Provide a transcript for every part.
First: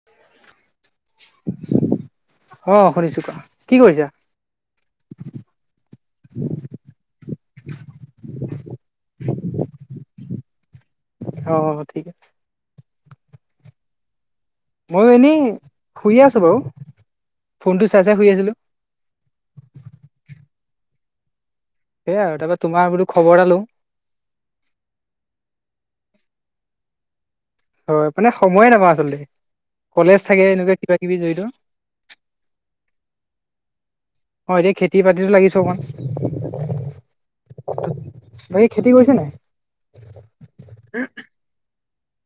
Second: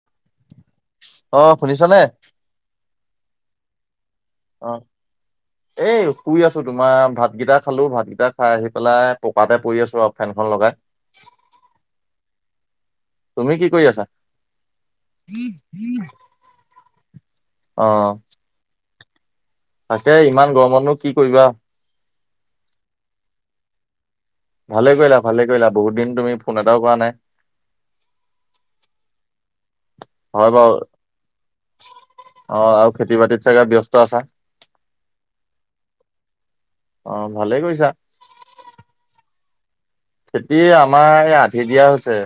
[inaudible] অ শুনিছ নে? অঁ শুনিছোঁ কোৱা, কি কৰিছা? অ এই শুই আছো তোমাৰ ভাতকেইটা খালো ভাতকেইটা খাই আহি পেলাই পকাতে পৰি আছো। ফেনখন লগাই- অ ঠিক আছে। তুমি কি কৰি আছা? ময়ো এনেই শুইে আছোঁ বাৰু অ ফোনটো চাই চাই শুই আছিলোঁ। তাকে ইমান গৰমতনো কি কৰিবা? সেইয়া আৰু তাৰ পৰা তোমাৰ বোলো খবৰ এটা লও। ভালে কৰিলা ভালে কৰিলা বহুত দিন তুমি ফোন এটাও কৰা নাই। হয় মানে সময়ে নাপাওঁ আচলতে, কলেজ থাকে হয় বাৰু এনেকুৱা কিবা কিবি জড়িত। অ আৰু খেতি বাতিত চাগে ব্যস্ত আছা? অ এতিয়া খেতি বাতিতো লাগিছো অকমান অ ভালেই কৰিছা। বাকি খেতি কৰিছে নাই? খেতি আমাৰ এই আন্ধি দিয়া হৈছে।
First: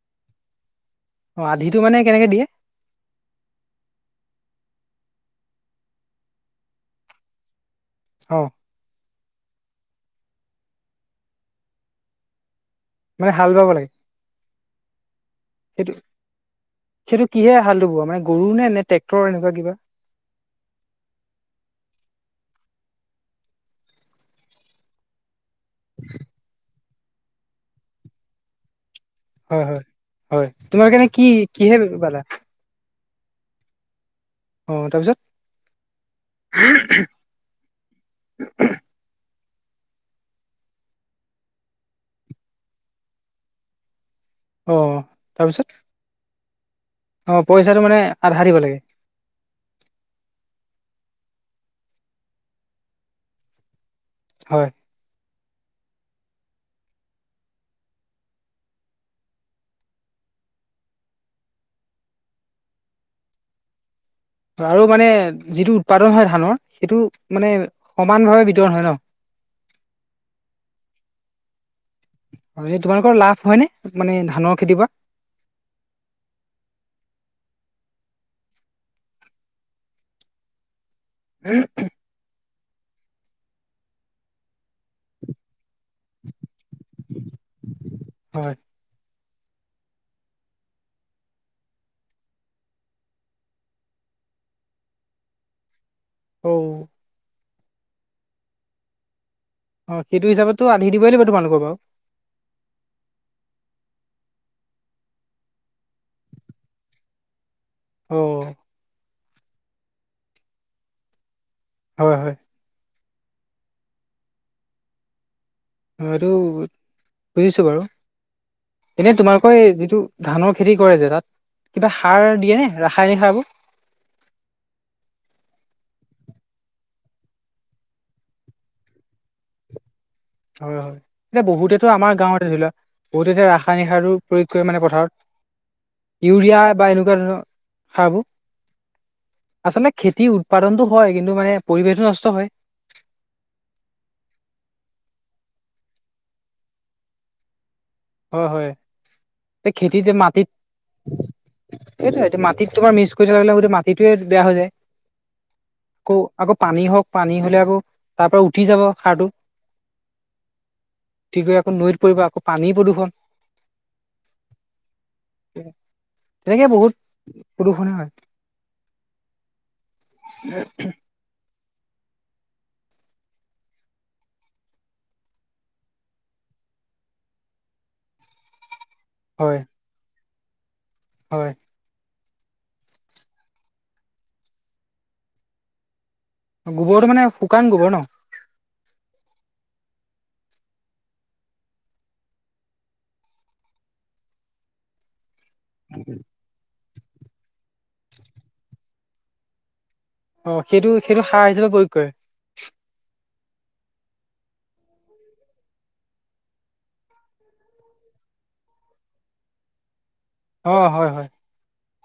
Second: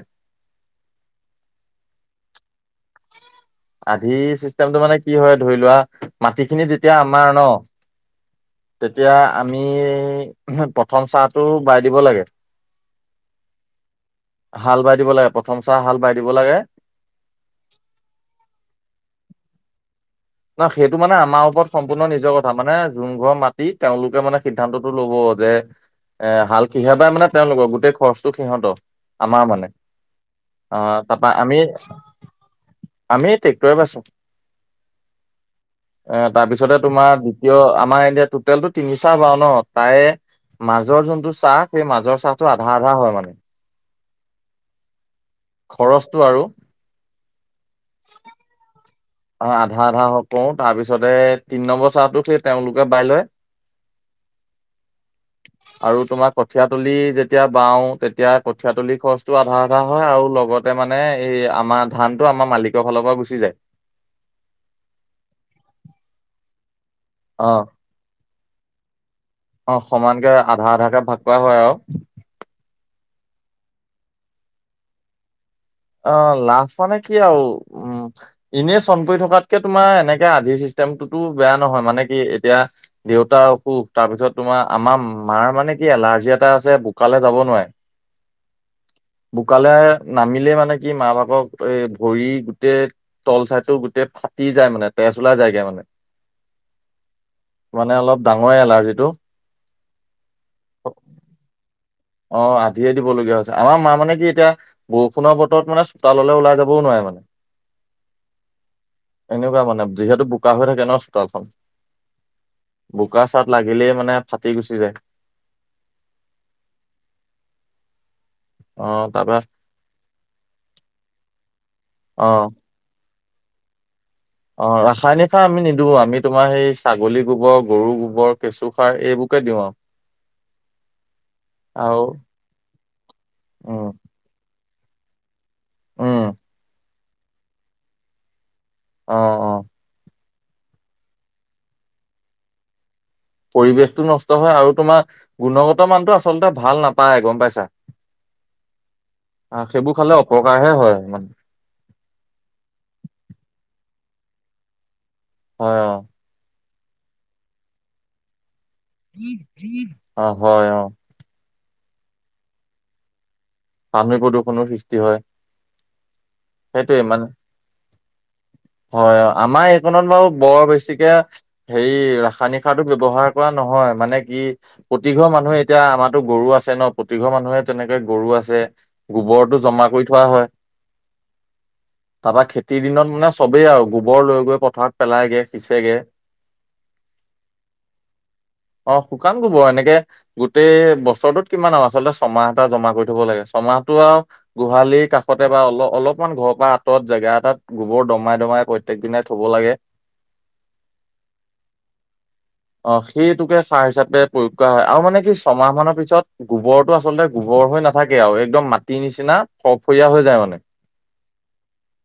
অ আন্ধিটো মানে কেনেকে দিয়ে? আন্ধি চিষ্টেমটো মানে কি হয় ধৰি লোৱা মাটিখিনি যেতিয়া আমাৰ ন, অ তেতিয়া আমি প্ৰথম চাটো বাই দিব লাগে। মানে হাল বাব লাগে হাল বাই দিব লাগে প্ৰথম চা সেইটো হাল বাই দিব লাগে। সেইটো কিহে হালটো বোৱা মানে গৰু নে নে টেক্টৰ এনেকা কিবা? ন সেইটো মানে আমাৰ ওপৰত সম্পূৰ্ণ নিজৰ কথা মানে জোনঘৰ মাতি তেওঁলোকে মানে সিদ্ধান্তটো ল'ব যে- এ হাল কিহে বায় মানে তেওঁলোকৰ গোটেই খৰচটো সিহঁত। আমাৰ হয় মানে হয় হয় অ তোমালোকে এনে কি তাৰপা আমি কিহে বালা আমি ট্ৰেক্টৰে বাইছো। অঁ তাৰপিছত? এ তাৰপিছতে তোমাৰ দ্বিতীয় আমাৰ এয়া টুটেলটো তিনিচা বাও ন তাই- মাজৰ যোনটো চা সেই মাজৰ চাটো আধা আধা হয় মানে। অঁ তাৰপিছত? খৰচটো আৰু? অ পইচাটো মানে আধা দিব লাগে। অ আধা আধা হ কৰো তাৰপিছতে তিনি নম্বৰ চাহতো সেই তেওঁলোকে বাই লয়। [inaudible] হয়। [inaudible] আৰু তোমাৰ কঠিয়াতলি যেতিয়া বাওঁ তেতিয়া কঠিয় তলিৰ খৰচটো আধা আধা হয় আৰু লগত- তাতে মানে এই আমাৰ ধান টো আমাৰ মালিকৰ ফালৰ পৰা গুচি যায়। আৰু মানে যিটো উৎপাদন হয় ধানৰ সেইটো- মানে অ, সমান ভাৱে বিতৰণ হয় ন অ সমানকে আধা আধা কৈ ভাগ পোৱা হয় আৰু। এনে তোমালোকৰ লাভ হয়নে মানে ধানৰ খেতিৰ পৰা। অ লাভ মানে কি আৰু উম এনেই চন পৰি থকাতকে তোমাৰ এনেকে আধিৰ সৃষ্টি- মতো বেয়া নহয় মানে কি এতিয়া- দেউতা অসুখ তাৰপিছত তোমাৰ আমাৰ মাৰ মানে- কি এলাৰ্জি এটা আছে বোকালে যাব নোৱাৰে, হয় বোকালে নামিলে মানে- নে কি মা বাপক এ ভৰি গোটেই- তল চাইটো গোটেই ফাটি যায় মানে তেজ ওলা যায়গে মানে। অ। মানে অলপ ডাঙৰে এলাৰ্জি টো। অ সেইটো হিচাপত টো অধিদিবই লাগিব বাৰু। অ আধিয়ে দিবলগীয়া হৈছে আমাৰ মা মানে কি এতিয়া- বৰষুণৰ বতৰত মানে চোতাললে ওলাই যাবও নোৱাৰে মানে। অহ। এনেকুৱা মানে যিহেতু বোকা হৈ থাকে ন চোতালখন। হয় হয়। বোকা চাট লাগিলেই মানে ফাটি গুচি যায়। এইটো বুজিছোঁ বাৰু, অ এনেই তাৰপৰা তোমালোকৰ এই যিটো- ধানৰ খেতি কৰে যে তাত, কিবা অ সাৰ দিয়ে নে ৰাসায়নিক সাৰবোৰ? অ ৰাসায়নিক সাৰ আমি নিদো আমি তোমাৰ সেই ছাগলী গোবৰ গৰু গোবৰ কেঁচু সাৰ এইবোৰকে দিওঁ আৰু। [inaudible] হয় হয় এতিয়া বহুতেতো আৰু আমাৰ গাঁৱতে ধৰি লোৱা, বহুতে এতিয়া ৰাসায়নিক উম সাৰ- প্ৰয়োগ কৰে মানে পথাৰত, উম ইউৰিয়া বা এনেকুৱা ধৰৰ সাৰবোৰ। অ অ আচলতে খেতি উৎপাদনতটো হয় কিন্তু মানে পৰিৱেশটো নষ্ট হয়। পৰিৱেশটো নষ্ট হয় আৰু তোমাৰ গুণগত মানটো আচলতে ভাল নাপায় গম পাইছা। হয় হয় অ সেইবোৰ খালে অপকাৰহে হয় মানে। সেইটো এইটো মাটিত তোমাৰ মিচ কৰি থাকিলে সেই মাটিটোয়ে বেয়া হৈ যায়। হয় অ। আকৌ আকৌ পানী হওক পানী হলে আকৌ তাৰ পৰা উঠি যাব। সাৰটো অ হয় অ। উতি গৈ আকৌ নৈত পৰিব আকৌ পানী প্ৰদূষণ। পানী প্ৰদূৰ্ষণৰ সৃষ্টি হয়, তেনেকে বহুত সেইটোৱে মানে- প্ৰদূষণে হয় হয় আমাৰ এইকত বাৰু বৰ বেছিকে- হেৰি ৰাসায়নিক সাৰতো ব্যৱহাৰ কৰা নহয় মানে কি- প্ৰতিঘৰ মানুহে এতিয়া আমাৰো গৰু আছে ন প্ৰতিঘৰ মানুহে তেনেকে গৰু আছে। হয় গোবৰটো জমা কৰি থোৱা হয়। হয়। তাৰপৰা খেতিৰ দিনত মানে চবেই আৰু গোবৰ লৈ গৈ পথাৰত পেলাইগে সিঁচেগে। গোবৰটো মানে শুকান গোবৰ ন অ শুকান কব এনেকে গোটেই বছৰটোত কিমান আৰু আচলতে ছমাহ এটা জমা কৰি থব লাগে ছমাহটো আৰু গোহালিৰ কাষতে বা অলপ অলপমান ঘৰৰ পৰা ত জেগা এটাত গোবৰ দমাই দমাই প্ৰত্যেক দিনাই থ'ব লাগে অ সেইটো সেইটো সাৰ হিচাপে প্ৰয়োগ কৰে অ সেইটোকে সাৰ হিচাপে প্ৰয়োগ কৰা হয় আৰু মানে কি ছমাহ মানৰ পিছত গোবৰটো আচলতে গোবৰ হৈ নাথাকে আৰু একদম মাটি নিচিনা ফৰফৰীয়া হৈ যায় মানে অ হয় হয়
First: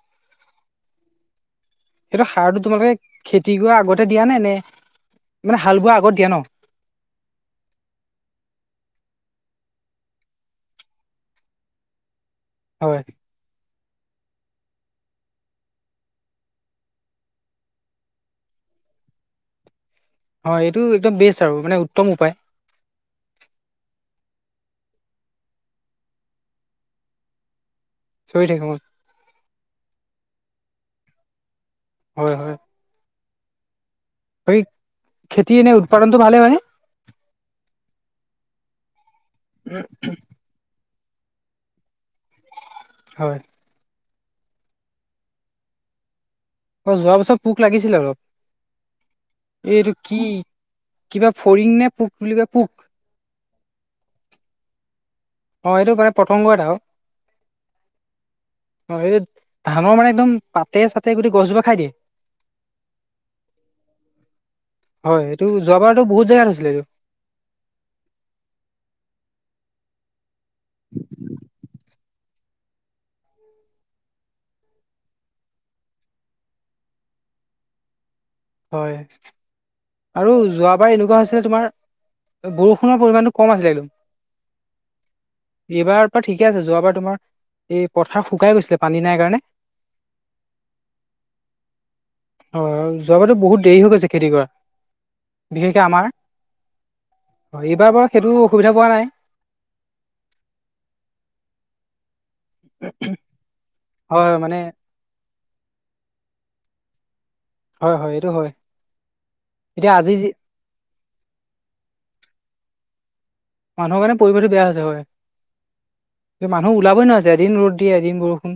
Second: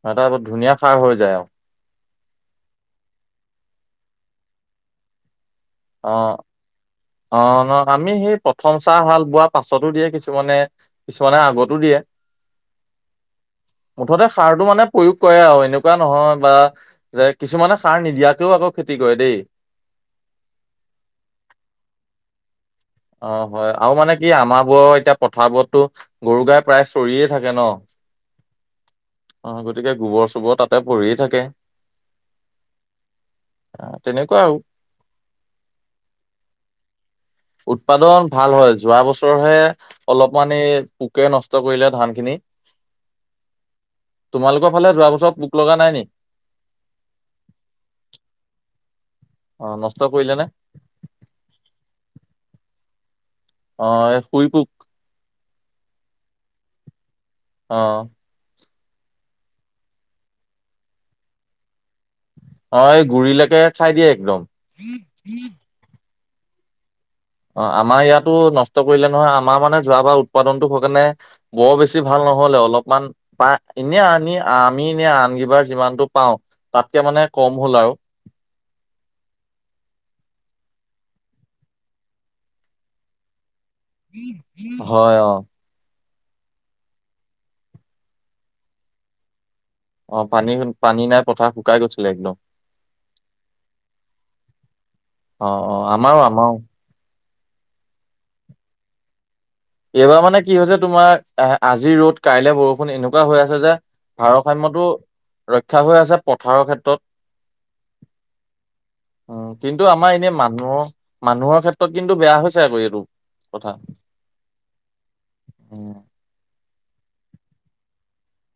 নহ এটা ব ধুনীয়া সাৰ হৈ যায় আৰু সেইটো সাৰটো তোমালোকে খেতি কৰা আগতে দিয়া নে নে মানে হাল বোৱা অ আগত দিয়া ন অ ন আমি সেই প্ৰথম চাহ হাল বোৱা পাছতো দিয়ে কিছুমানে কিছুমানে আগতো দিয়ে হয় মুঠতে সাৰটো মানে প্ৰয়োগ কৰে আৰু এনেকুৱা নহয় বা যে কিছুমানে সাৰ নিদিয়াকেও আকৌ খেতি কৰে দেই হয় এইটো একদম বেচ আৰু মানে উত্তম উপায় অ হয় আৰু মানে কি আমাৰ বোৰৰ এতিয়া পথাৰবোৰতো গৰু গাই প্ৰায় চৰিয়ে থাকে ন [unintelligible] অ গতিকে গোবৰ চোবৰ তাতে পৰিয়ে থাকে হয় হয় আহ তেনেকুৱা বাকী আৰু খেতি এ ননে উৎপাদনতটো ভালে হয়নে? উৎপাদন ভাল হয়। যোৱা বছৰহে অলপ মানে পোকে নষ্ট কৰিলে ধান খিনি হয়। তোমালোকৰ ফালে যোৱাছৰত পোক লগা নাই নেকি? অ যোৱা বছৰ পোক লাগিছিলে অলপ। অ এইটো নষ্ট কি কৰিলে নে কিবা ফৰিং নে পোক বুলি কয়, পোক। অ' শুই পোক। অ সেইটো মানে [unintelligible] আৰু অ' অ' এইটো ধানৰ মানে একদম পাতে চাতে গোটেই গছোপা খাই দিয়ে। অ এই গুৰিলৈকে খাই দিয়ে একদম। যোৱা বাৰত বহুত জেগাত হৈছিলে। অ আমাৰ ইয়াতো নষ্ট কৰিলে নহয় আমাৰ মানে যোৱাবাৰ উৎপাদনটো [unintelligible] বৰ বেছি ভাল নহলে অলপমান পা এনে আনি আমি এনে আন কিবাৰ যিমানতটো পাওঁ তাতকে মানে কম হ'ল আৰু হয়। আৰু যোৱাবাৰ এনেকুৱা হৈছিলে তোমাৰ, বৰষুণৰ পৰিমাণটো কম আছিলে একদম। হয় অ' এইবাৰ ঠিকে আছে। যোৱাবাৰ তোমাৰ এই পথাৰ শুকাই গৈছিলে পানী নাই কাৰণে। অ' পানী পানী নাই পথাৰ শুকাই গৈছিলে একদম। অ যোৱাবাতো বহুত দেৰি হৈ গৈছে খেতি কৰা, অ অ বিশেষকে আমাৰ। আমাৰো আমাৰো হয়, এইবাৰ বাৰু সেইটো অসুবিধা পোৱা নাই। এইবাৰ মানে কি হৈছে তোমাৰ, আহ আজি ৰ'দ কাইলে বৰষুণ এনেকুৱা হৈ আছে যে। হয় হয় মানে ভাৰসাম্যটো ৰক্ষা হৈ আছে পথাৰৰ ক্ষেত্ৰত। হয় হয় এইটো হয় উম, কিন্তু এতিয়া আজি আমাৰ যি এনে মানু মানুহৰ মানুহৰ ক্ষেত্ৰত কিন্তু বেয়া হৈছে আকৌ এইটো কথা। পৰিবেশটো বেয়া হৈছে হয়, উম মানুহ ওলাবই নোৱাৰ হৈছে। এদিন ৰ'দ দিয়ে এদিন বৰষুণ।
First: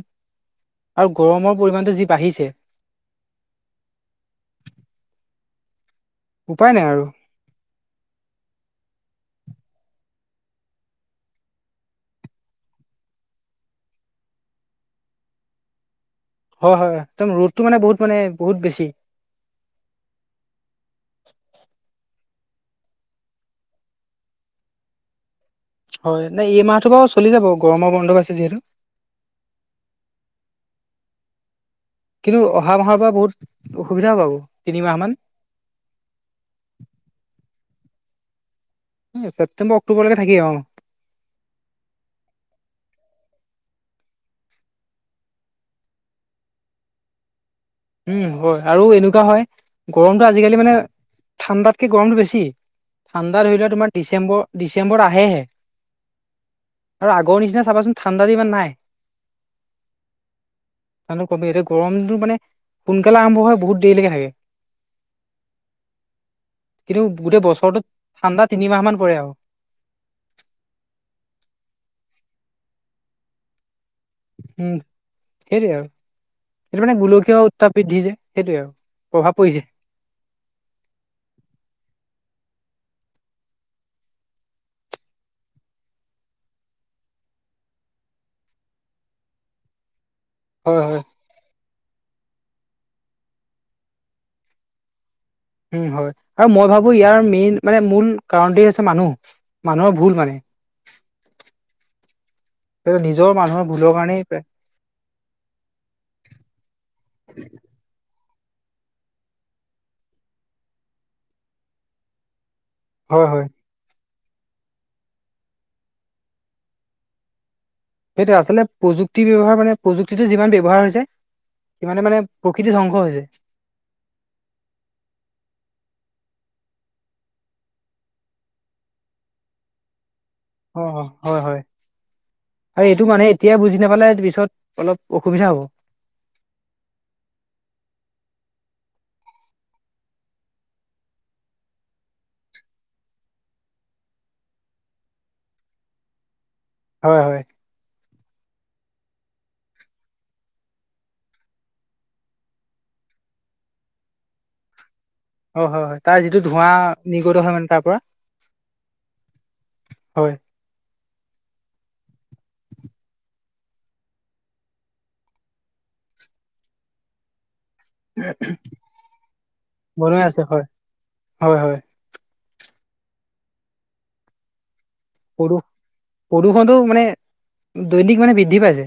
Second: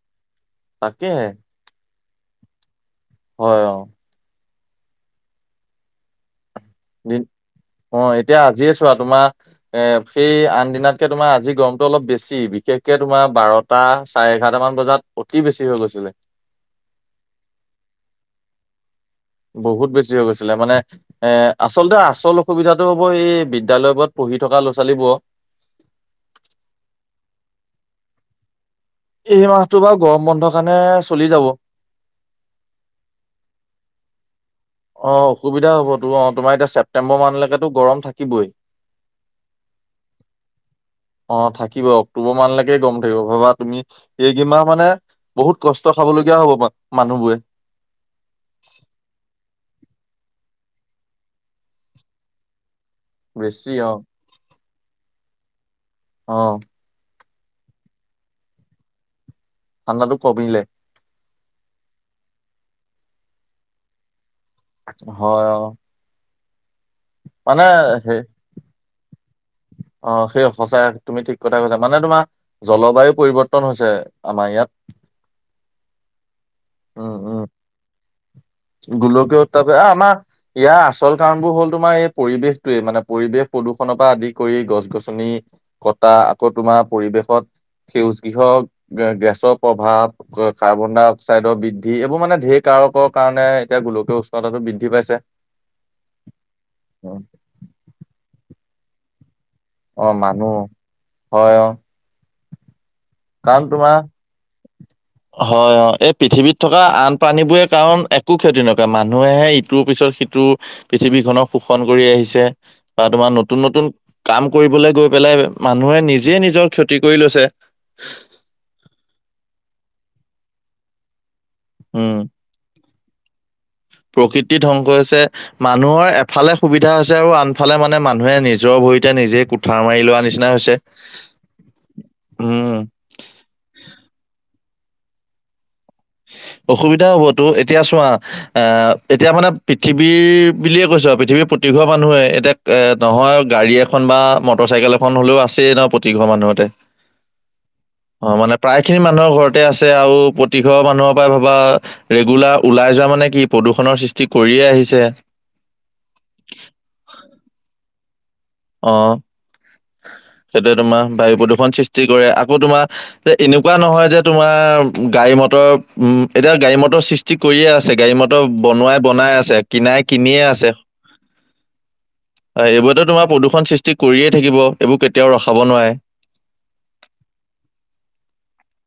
আৰু তাকেহে গৰমৰ পৰিমাণটো যি বাঢ়িছে। হয় অ'। উপায় নাই আৰু। দিন অ', এতিয়া আজিয়ে চোৱা, তোমাৰ এ সেই আন দিনাতকে তোমাৰ আজি গৰমটো অলপ বেছি। বিশেষকে তোমাৰ বাৰতা টা চাৰে এঘাৰটা মান বজাত অতি বেছি হৈ গৈছিলে। হয়, হয়, একদম ৰ'দটো মানে বহুত মানে বহুত বেছি। বহুত বেছি হৈ গৈছিলে মানে এ আচলতে আচল অসুবিধাতটো হ'ব এই বিদ্যালয়বোৰত পঢ়ি থকা ল'ৰা-ছোৱালীবোৰৰ। হয়, নাই এই মাহটো বাৰু চলি যাব, গৰমৰ বন্ধ পাইছে যিহেতু। এই মাহটো বাৰু গৰম বন্ধৰ কাৰণে চলি যাব। কিন্তু অহা মাহৰ পৰা বহুত অসুবিধা হ'ব আকৌ। অ', অসুবিধা হ'ব তো, অ', তোমাৰ এতিয়া ছেপটেম্বৰ মাহলৈকেতো গৰম থাকিবই। ছেপ্তেম্বৰ অক্টোবৰলৈকে থাকেই, অ'। অ', থাকিব অক্টোবৰ মাহলৈকে গৰম থাকিব। ভাবা তুমি এইকেইমাহ মানে বহুত কষ্ট খাবলগীয়া হ'ব মানুহ বোৰে। উম, হয়। আৰু এনেকুৱা হয় গৰমটো আজিকালি মানে ঠাণ্ডাতকে গৰমটো বেছি। ঠাণ্ডাত ধৰি লও বেছি তোমাৰ অ ডিচেম্বৰ ডিচেম্বৰ আহেহে। অ'। আগৰ নিচিনা চাবাচোন ঠাণ্ডাটো ইমান নাই। ঠাণ্ডাটো কমিলে। কমিলে এতিয়া গৰমটো মানে সোনকালে আৰম্ভ হয় বহুত দেৰিলৈকে থাকে। হয়, অ'। কিন্তু গোটেই মানে বছৰটো সেই ঠাণ্ডা তিনিমাহ মান পৰে আৰু। অ', সেই সঁচাই তুমি ঠিক কথাই কৈছা। মানে তোমাৰ জলবায়ু পৰিৱৰ্তন হৈছে। আমাৰ ইয়াত উম, সেইটোৱেই আৰু এইটো মানে গুলকীয়া উত্তাপবৃদ্ধি যে। সেইটোৱে আৰু প্ৰভাৱ গোলোকীয় পৰিছে। উত্তাপে আমাৰ ইয়াৰ আচল কাৰণবোৰ হ'ল তোমাৰ এই পৰিৱেশটোৱে। মানে পৰিৱেশ প্ৰদূষণৰ পৰা আদি কৰি গছ-গছনি কটা আকৌ তোমাৰ পৰিৱেশত সেউজগৃহ গেছৰ প্ৰভাৱ। হয় কাৰ্বন হয়। ডাই অক্সাইডৰ বৃদ্ধি এইবোৰা মানে ধেৰ কাৰকৰ কাৰণে এতিয়া গোলকীয় উষ্ণতাটো বৃদ্ধি পাইছে। উম, হয় আৰু মই ভাবো ইয়াৰ উম। মেইন মানে মূল কাৰণটোৱে হৈছে মানুহ। মানুহৰ ভুল অ', মানে মানুহ হয় অ'। সেইটো নিজৰ মানুহৰ কাৰণ ভুলৰ তোমাৰ কাৰণেই প্ৰায়। হয়, অ', এই পৃথিৱীত থকা আন প্ৰানীবোৰে কাৰণ একো ক্ষতি নকৰে, মানুহেহে ইটোৰ পিছত সিটো পৃথিৱীখনক শোষণ কৰি আহিছে। বা হয় তোমাৰ হয়। নতুন নতুন কাম কৰিবলৈ গৈ পেলাই মানুহে নিজে নিজৰ ক্ষতি কৰি লৈছে। সেইটো আচলতে প্ৰযুক্তি ব্যৱহাৰ মানে প্ৰযুক্তিটো যিমান ব্যৱহাৰ হৈছে, সিমানে উম মানে প্ৰকৃতি ধ্বংস হৈছে। প্ৰকৃতি ধ্বংস হৈছে মানুহৰ এফালে সুবিধা হৈছে আৰু আনফালে মানে মানুহে নিজৰ ভৰিতে নিজে কুঠাৰ মাৰি লোৱা নি অ অ হয় হয় উম আৰু এইটো মানে তেতিয়া বুজি নাপালে পিছত অলপ অসুবিধা হ'ব অসুবিধা হ'বতো এতিয়া চোৱা আ এতিয়া মানে পৃথিৱীৰ বুলিয়ে কৈছো আৰু পৃথিৱীৰ প্ৰতিঘৰ মানুহে এতিয়া এ নহয় গাড়ী এখন বা মটৰ চাইকেল এখন হলেও আছেই ন প্ৰতিঘৰ মানুহতে হয় হয় অ মানে প্ৰায় খিনি মানুহৰ ঘৰতে আছে আৰু প্ৰতি ঘৰ মানুহৰ পাই ভবা ৰেগুলাৰ ওলাই যোৱা মানে কি প্ৰদূষণৰ সৃষ্টি কৰিয়ে আহিছে হয় হয় হয় তাৰ যিটো ধোঁৱা নিৰ্গত হয় মানে তাৰ পৰা অ সেইটোৱে তোমাৰ বায়ু প্ৰদূষণৰ সৃষ্টি কৰে আকৌ তোমাৰ যে এনেকুৱা নহয় যে তোমাৰ গাড়ী মটৰ উম এতিয়া গাড়ী মটৰ সৃষ্টি কৰিয়ে আছে গাড়ী মটৰ বনোৱাই বনাই আছে কিনাই বনোৱাই কিনিয়ে হয়। আছে হয় হয় এইবোৰতে তোমাৰ প্ৰদূষণ সৃষ্টি কৰিয়ে থাকিব এইবোৰ কেতিয়াও প্ৰদূ ৰখাব নোৱাৰে প্ৰদূষণটো মানে দৈনিক মানে বৃদ্ধি পাইছে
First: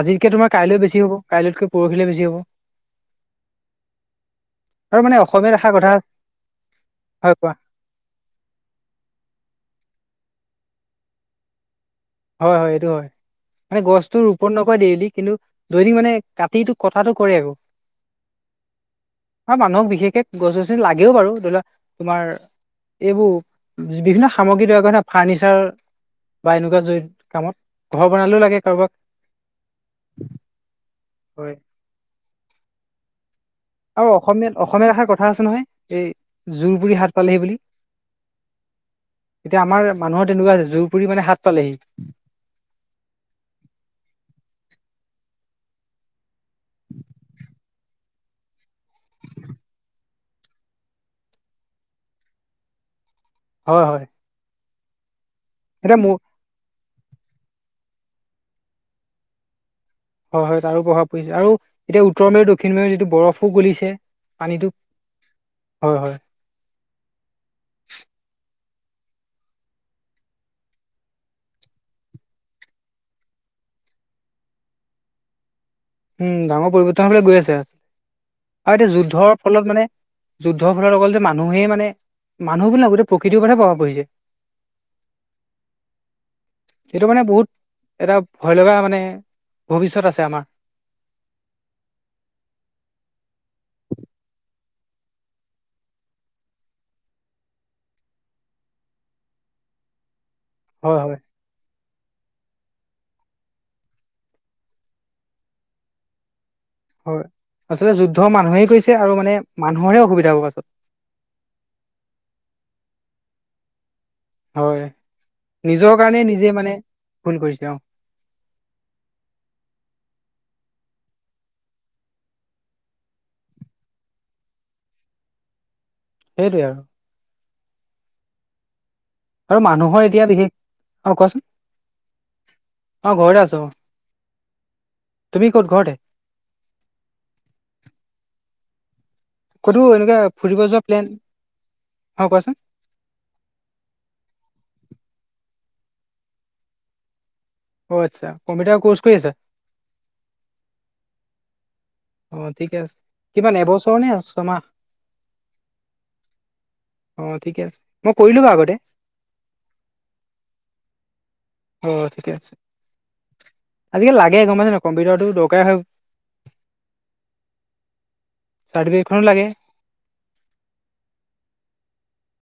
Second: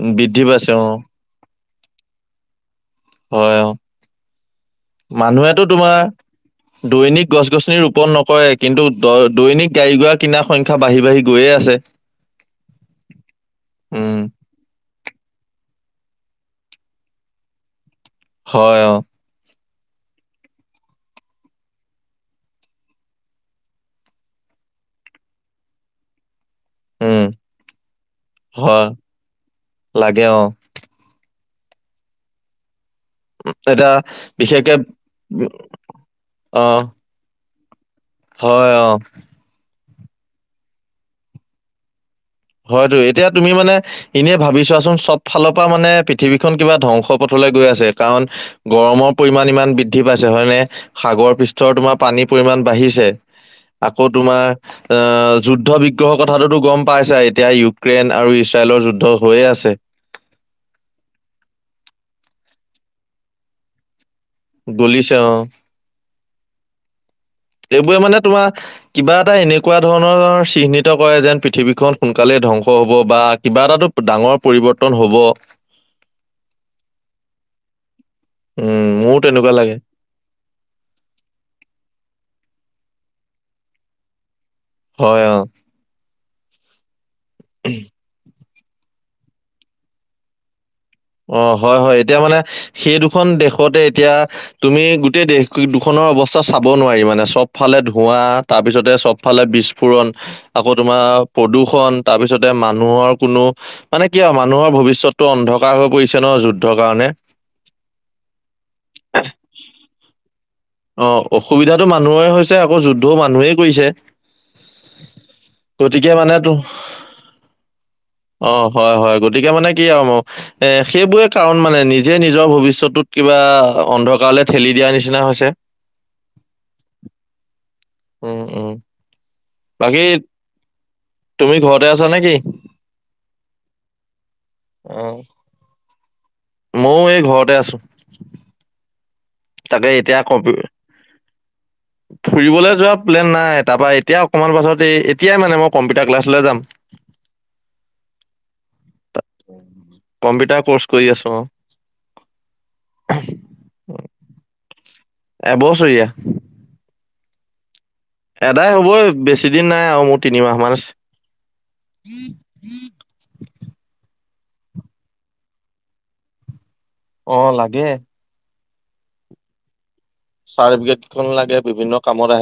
উম, আজিতকে বৃদ্ধি তোমাৰ পাইছে কাইলৈ অ বেছি হ'ব কাইলৈতকৈ পৰহিলৈ বেছি হব হয় অ আৰু মানে অসমীয়াত মানুহেটো এষাৰ কথা তোমাৰ দৈনিক হয় গছ কোৱা গছনি ৰোপন ন কয় কিন্তু দ দৈনিক গাড়ী গুৰা কিনাৰ সংখ্যা বাঢ়ি বাঢ়ি গৈয়ে আছে হয় হয় এইটো হয় মানে গছটো উম নকয় দেইলি কিন্তু দৈনিক মানে কাটিটো কটাটো কৰে আকৌ হয় অ আৰু মানুহক বিশেষকে গছ গছনি লাগেও বাৰু ধৰি লোৱা তোমাৰ এইবোৰ বিভিন্ন সামগ্ৰী তৈয়াৰ কৰে নহয় ফাৰ্ণিচাৰ বা এনেকুৱা জ উম কামত ঘৰ বনালেও লাগে হয় কাৰোবাক লাগে অ হয় এতিয়া আৰু অসমীয়াত বিশেষকে অসমীয়াত এষাৰ কথা আছে উম, নহয় এই অ জোৰবুৰি হাত পালেহি বুলি হয় অ এতিয়া আমাৰ মানুহৰ তেনেকুৱা হৈছে জোৰ পুৰি মানে হাত পালেহি হয়টো এতিয়া তুমি মানে এনে ভাবি চোৱাচোন চব ফালৰ পা মানে পৃথিৱীখন কিবা ধ্বংস পথলে গৈ আছে কাৰণ গৰমৰ পৰিমান ইমান বৃদ্ধি পাইছে হয়নে সাগৰ পৃষ্ঠৰ তোমাৰ পানীৰ পৰিমাণ বাঢ়িছে হয় আকৌ হয় তোমাৰ এ যুদ্ধ এতিয়া মোৰ বিগ্ৰহৰ কথাটোতো গম পাইছাই এতিয়া ইউক্ৰেইন আৰু ইজৰাইলৰ যুদ্ধ হৈয়ে আছে হয় হয় তাৰো প্ৰভাৱ পৰিছে আৰু এতিয়া উত্তৰ মেৰু দক্ষিণ মেৰুও যিটো বৰফো গলিছে পানীটো গলিছে অ হয় হয় এইবোৰে মানে তোমাৰ কিবা এটা এনেকুৱা ধৰণৰ চিহ্নিত কৰে যেন পৃথিৱীখন সোনকালে ধ্বংস হব বা কিবা এটাতো ডাঙৰ পৰিৱৰ্তন হব উম ডাঙৰ পৰিৱৰ্তন হবলে গৈ আছে আৰু উম এতিয়া মোৰো যুদ্ধৰ তেনেকুৱা ফলত লাগে মানে যুদ্ধৰ ফলত অকল যে মানুহেই মানে মানুহ বুলি নহয় গোটেই প্ৰকৃতিৰ ওপৰতে প্ৰভাৱ পৰিছে হয় অ সেইটো কাৰণে বহুত এটা ভয় লগা মানে ভৱিষ্যয়ত আছে আমাৰ। অ হয় হয় এতিয়া মানে সেই দুখন দেশতে এতিয়া তুমি গোটেই দেশ দুখনৰ অৱস্থা চাব নোৱাৰি মানে চব ফালে ধোৱা তাৰপিছতে চবফালে বিস্ফোৰণ আকৌ হয় তোমাৰ হয় প্ৰদূষণ তাৰপিছতে মানুহৰ কোনো মানে কি হয় মানুহৰ ভৱিষ্যতটো অন্ধ হৈ পৰিছে ন যুদ্ধ হয় আচলতে যুদ্ধ মানুহেই কৰিছে আৰু মানে মানুহৰহে অসুবিধা হ'ব পাছত। অ অসুবিধাতটো মানুহৰে হৈছে, আকৌ যুদ্ধও মানুহেই কৰিছে। হয় নিজৰ গতিকে কাৰণে নিজে তো মানে ভুল কৰিছে অ। অ হয় হয় গতিকে মানে কি আৰু মোৰ এ সেইবোৰে কাৰণ মানে নিজে নিজৰ ভৱিষ্যটোত কিবা অন্ধকাৰলে ঠেলি দিয়া নিচিনা হৈছে। [inaudible] সেইটোৱে আৰু। উম উম। আৰু মানুহৰ বাকী এতিয়া বিশেষ, অ কোৱাচোন, তুমি ঘৰতে আছা নেকি? অ ঘৰতে আছো অ। অ তুমি ক'ত ঘৰতে ময়ো এই ঘৰতে আছো। ক'তো তাকে এনেকুৱা এতিয়া কম্পি ফুৰিব যোৱা প্লেন অ', কোৱাচোন ফুৰিবলৈ যোৱা প্লেন নাই, তাৰপা এতিয়া অকণমান পাছত এই এতিয়াই মানে মই কম্পিউটাৰ ক্লাছলৈ যাম। অ আচ্ছা কম্পিউটাৰ কৰ্চ কৰি আছা? কম্পিউটাৰ কৰ্চ কৰি আছো অ। অ ঠিকে আছে। কিমান এবছৰ নে ছমাহ? এবছৰীয়া। অ ঠিকে আছে। মই কৰিলো বাৰু এদাই আগতে হ'বই বেছি দিন নাই আৰু মোৰ তিনিমাহ মান আছে। অ ঠিকে আছে। আজিকালি লাগে গমাইছে নাই কম্পিউটাৰটো দৰকাৰে হয় অ লাগে। চাৰ্টিফিকেট খনো লাগে। চাৰ্টিফিকেট খন লাগে বিভিন্ন কামত আহে